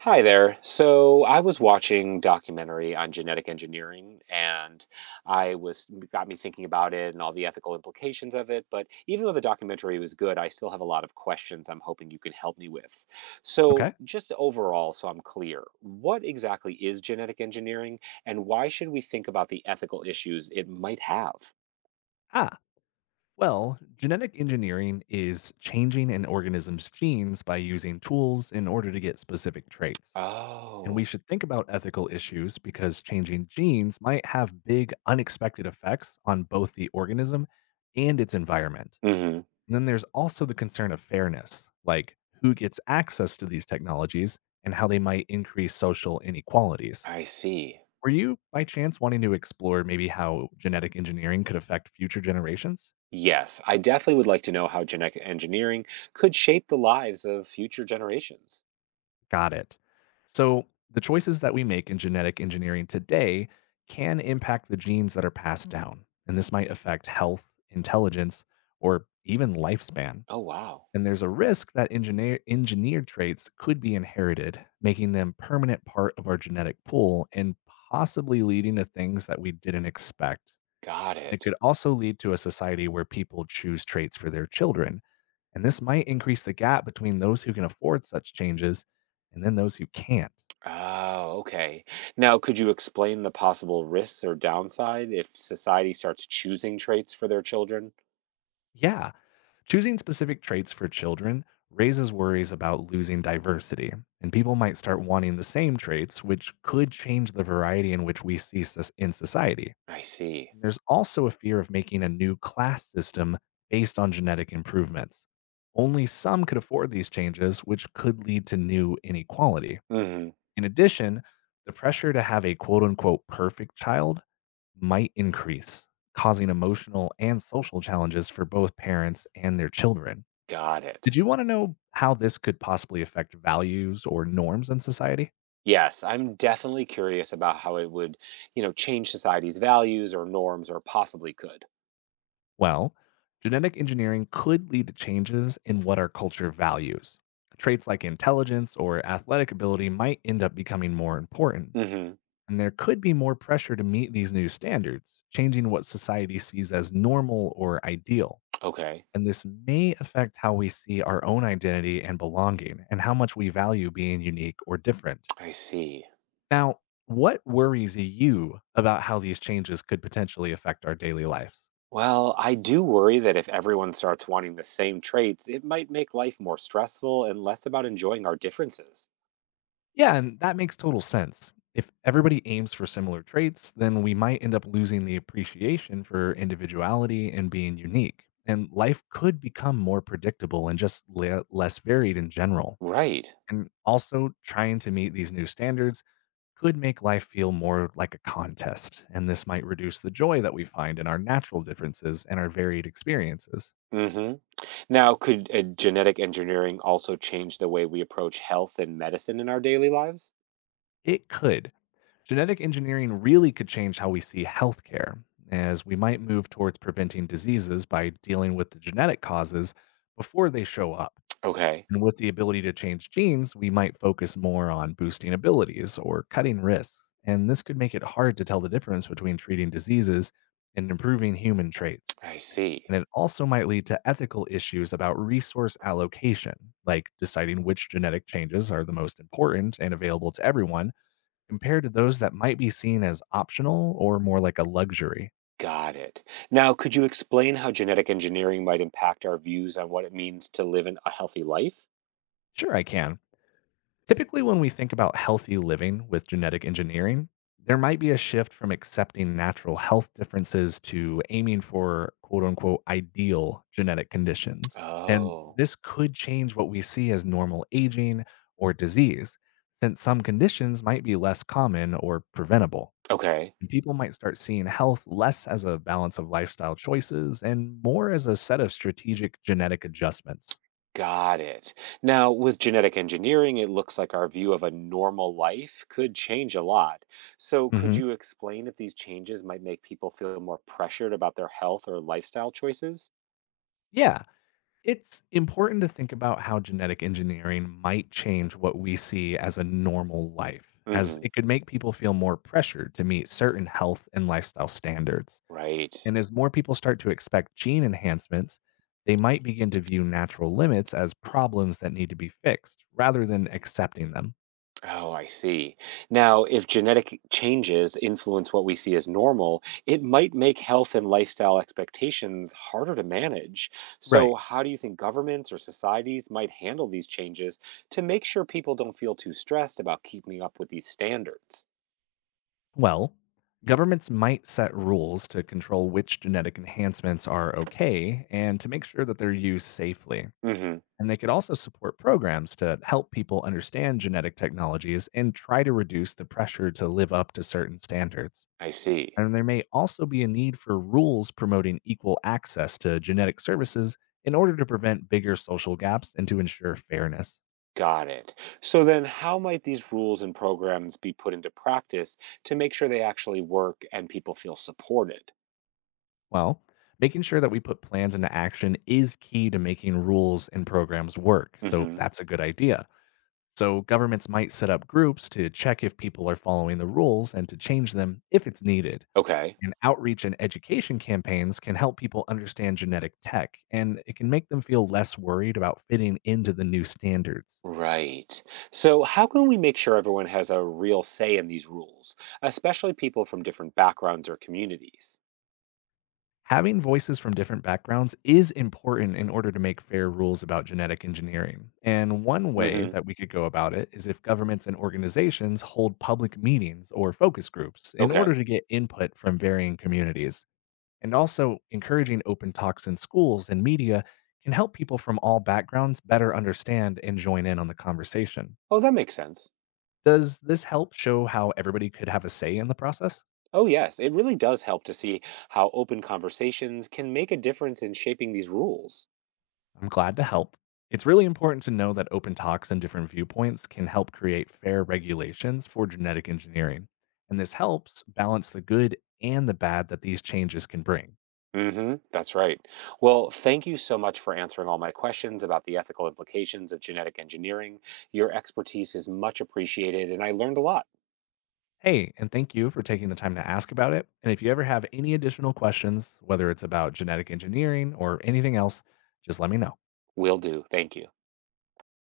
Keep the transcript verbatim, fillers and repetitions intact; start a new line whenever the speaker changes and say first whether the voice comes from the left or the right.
right: Hi there. So I was watching documentary on genetic engineering and I was got me thinking about it and all the ethical implications of it, but even though the documentary was good, I still have a lot of questions I'm hoping you can help me with. So
left: Okay.
right: just overall, so I'm clear, what exactly is genetic engineering and why should we think about the ethical issues it might have?
left: Ah, well, genetic engineering is changing an organism's genes by using tools in order to get specific traits. And
right: Oh.
left: we should think about ethical issues because changing genes might have big, unexpected effects on both the organism and its environment.
right: Mhm.
left: And then there's also the concern of fairness, like who gets access to these technologies and how they might increase social inequalities.
right: I see.
left: Were you, by chance, wanting to explore maybe how genetic engineering could affect future generations?
right: Yes, I definitely would like to know how genetic engineering could shape the lives of future generations.
left: Got it. So, the choices that we make in genetic engineering today can impact the genes that are passed down, and this might affect health, intelligence, or even lifespan.
right: Oh, wow.
left: And there's a risk that engineer, engineered traits could be inherited, making them permanent part of our genetic pool and possibly leading to things that we didn't expect.
right: Got
left: And it
right: it.
left: could also lead to a society where people choose traits for their children. And this might increase the gap between those who can afford such changes and then those who can't.
right: Oh, okay. Now, could you explain the possible risks or downside if society starts choosing traits for their children?
left: Yeah, choosing specific traits for children raises worries about losing diversity, and people might start wanting the same traits, which could change the variety in which we see sus- in society.
right: I see.
left: There's also a fear of making a new class system based on genetic improvements. Only some could afford these changes, which could lead to new inequality.
right: Hmm.
left: In addition, the pressure to have a quote unquote perfect child might increase, causing emotional and social challenges for both parents and their children.
right: Got it.
left: Did you want to know how this could possibly affect values or norms in society?
right: Yes, I'm definitely curious about how it would, you know, change society's values or norms or possibly could.
left: Well, genetic engineering could lead to changes in what our culture values. Traits like intelligence or athletic ability might end up becoming more important,
right: Hmm.
left: and there could be more pressure to meet these new standards, changing what society sees as normal or ideal.
right: Okay.
left: And this may affect how we see our own identity and belonging and how much we value being unique or different.
right: I see.
left: Now, what worries you about how these changes could potentially affect our daily lives?
right: Well, I do worry that if everyone starts wanting the same traits, it might make life more stressful and less about enjoying our differences.
left: Yeah, and that makes total sense. If everybody aims for similar traits, then we might end up losing the appreciation for individuality and being unique. And life could become more predictable and just le- less varied in general.
right: Right.
left: And also, trying to meet these new standards could make life feel more like a contest, and this might reduce the joy that we find in our natural differences and our varied experiences.
right: Hmm. Now, could uh, genetic engineering also change the way we approach health and medicine in our daily lives?
left: It could. Genetic engineering really could change how we see healthcare, as we might move towards preventing diseases by dealing with the genetic causes before they show up.
right: Okay,
left: And with the ability to change genes, we might focus more on boosting abilities or cutting risks. And this could make it hard to tell the difference between treating diseases and improving human traits.
right: I see.
left: And it also might lead to ethical issues about resource allocation, like deciding which genetic changes are the most important and available to everyone compared to those that might be seen as optional or more like a luxury.
right: Got it. Now, could you explain how genetic engineering might impact our views on what it means to live an, a healthy life?
left: Sure, I can. Typically, when we think about healthy living with genetic engineering, there might be a shift from accepting natural health differences to aiming for quote unquote ideal genetic conditions. And
right: Oh,
left: this could change what we see as normal aging or disease, since some conditions might be less common or preventable.
right: okay.
left: And people might start seeing health less as a balance of lifestyle choices and more as a set of strategic genetic adjustments.
right: Got it. Now, with genetic engineering, it looks like our view of a normal life could change a lot. So, could
left: Mhm.
right: you explain if these changes might make people feel more pressured about their health or lifestyle choices?
left: Yeah. It's important to think about how genetic engineering might change what we see as a normal life, as
right: Hmm.
left: it could make people feel more pressured to meet certain health and lifestyle standards.
right: Right.
left: And as more people start to expect gene enhancements, they might begin to view natural limits as problems that need to be fixed rather than accepting them.
right: Oh, I see. Now, if genetic changes influence what we see as normal, it might make health and lifestyle expectations harder to manage. So,
left: Right.
right: how do you think governments or societies might handle these changes to make sure people don't feel too stressed about keeping up with these standards?
left: Well, governments might set rules to control which genetic enhancements are okay and to make sure that they're used safely.
right: Hmm.
left: And they could also support programs to help people understand genetic technologies and try to reduce the pressure to live up to certain standards.
right: I see.
left: And there may also be a need for rules promoting equal access to genetic services in order to prevent bigger social gaps and to ensure fairness.
right: Got it. So, then how might these rules and programs be put into practice to make sure they actually work and people feel supported?
left: Well, making sure that we put plans into action is key to making rules and programs work. So
right: Hmm.
left: that's a good idea. So governments might set up groups to check if people are following the rules and to change them if it's needed.
right: Okay.
left: And outreach and education campaigns can help people understand genetic tech, and it can make them feel less worried about fitting into the new standards.
right: Right. So, how can we make sure everyone has a real say in these rules, especially people from different backgrounds or communities?
left: Having voices from different backgrounds is important in order to make fair rules about genetic engineering. And one way
right: Hmm.
left: that we could go about it is if governments and organizations hold public meetings or focus groups in order
right: Okay.
left: to get input from varying communities. And also, encouraging open talks in schools and media can help people from all backgrounds better understand and join in on the conversation.
right: Oh, that makes sense.
left: Does this help show how everybody could have a say in the process?
right: Oh, yes. It really does help to see how open conversations can make a difference in shaping these rules.
left: I'm glad to help. It's really important to know that open talks and different viewpoints can help create fair regulations for genetic engineering. And this helps balance the good and the bad that these changes can bring.
right: Hmm. That's right. Well, thank you so much for answering all my questions about the ethical implications of genetic engineering. Your expertise is much appreciated, and I learned a lot.
left: Hey, and thank you for taking the time to ask about it. And if you ever have any additional questions, whether it's about genetic engineering or anything else, just let me know.
right: Will do. Thank you.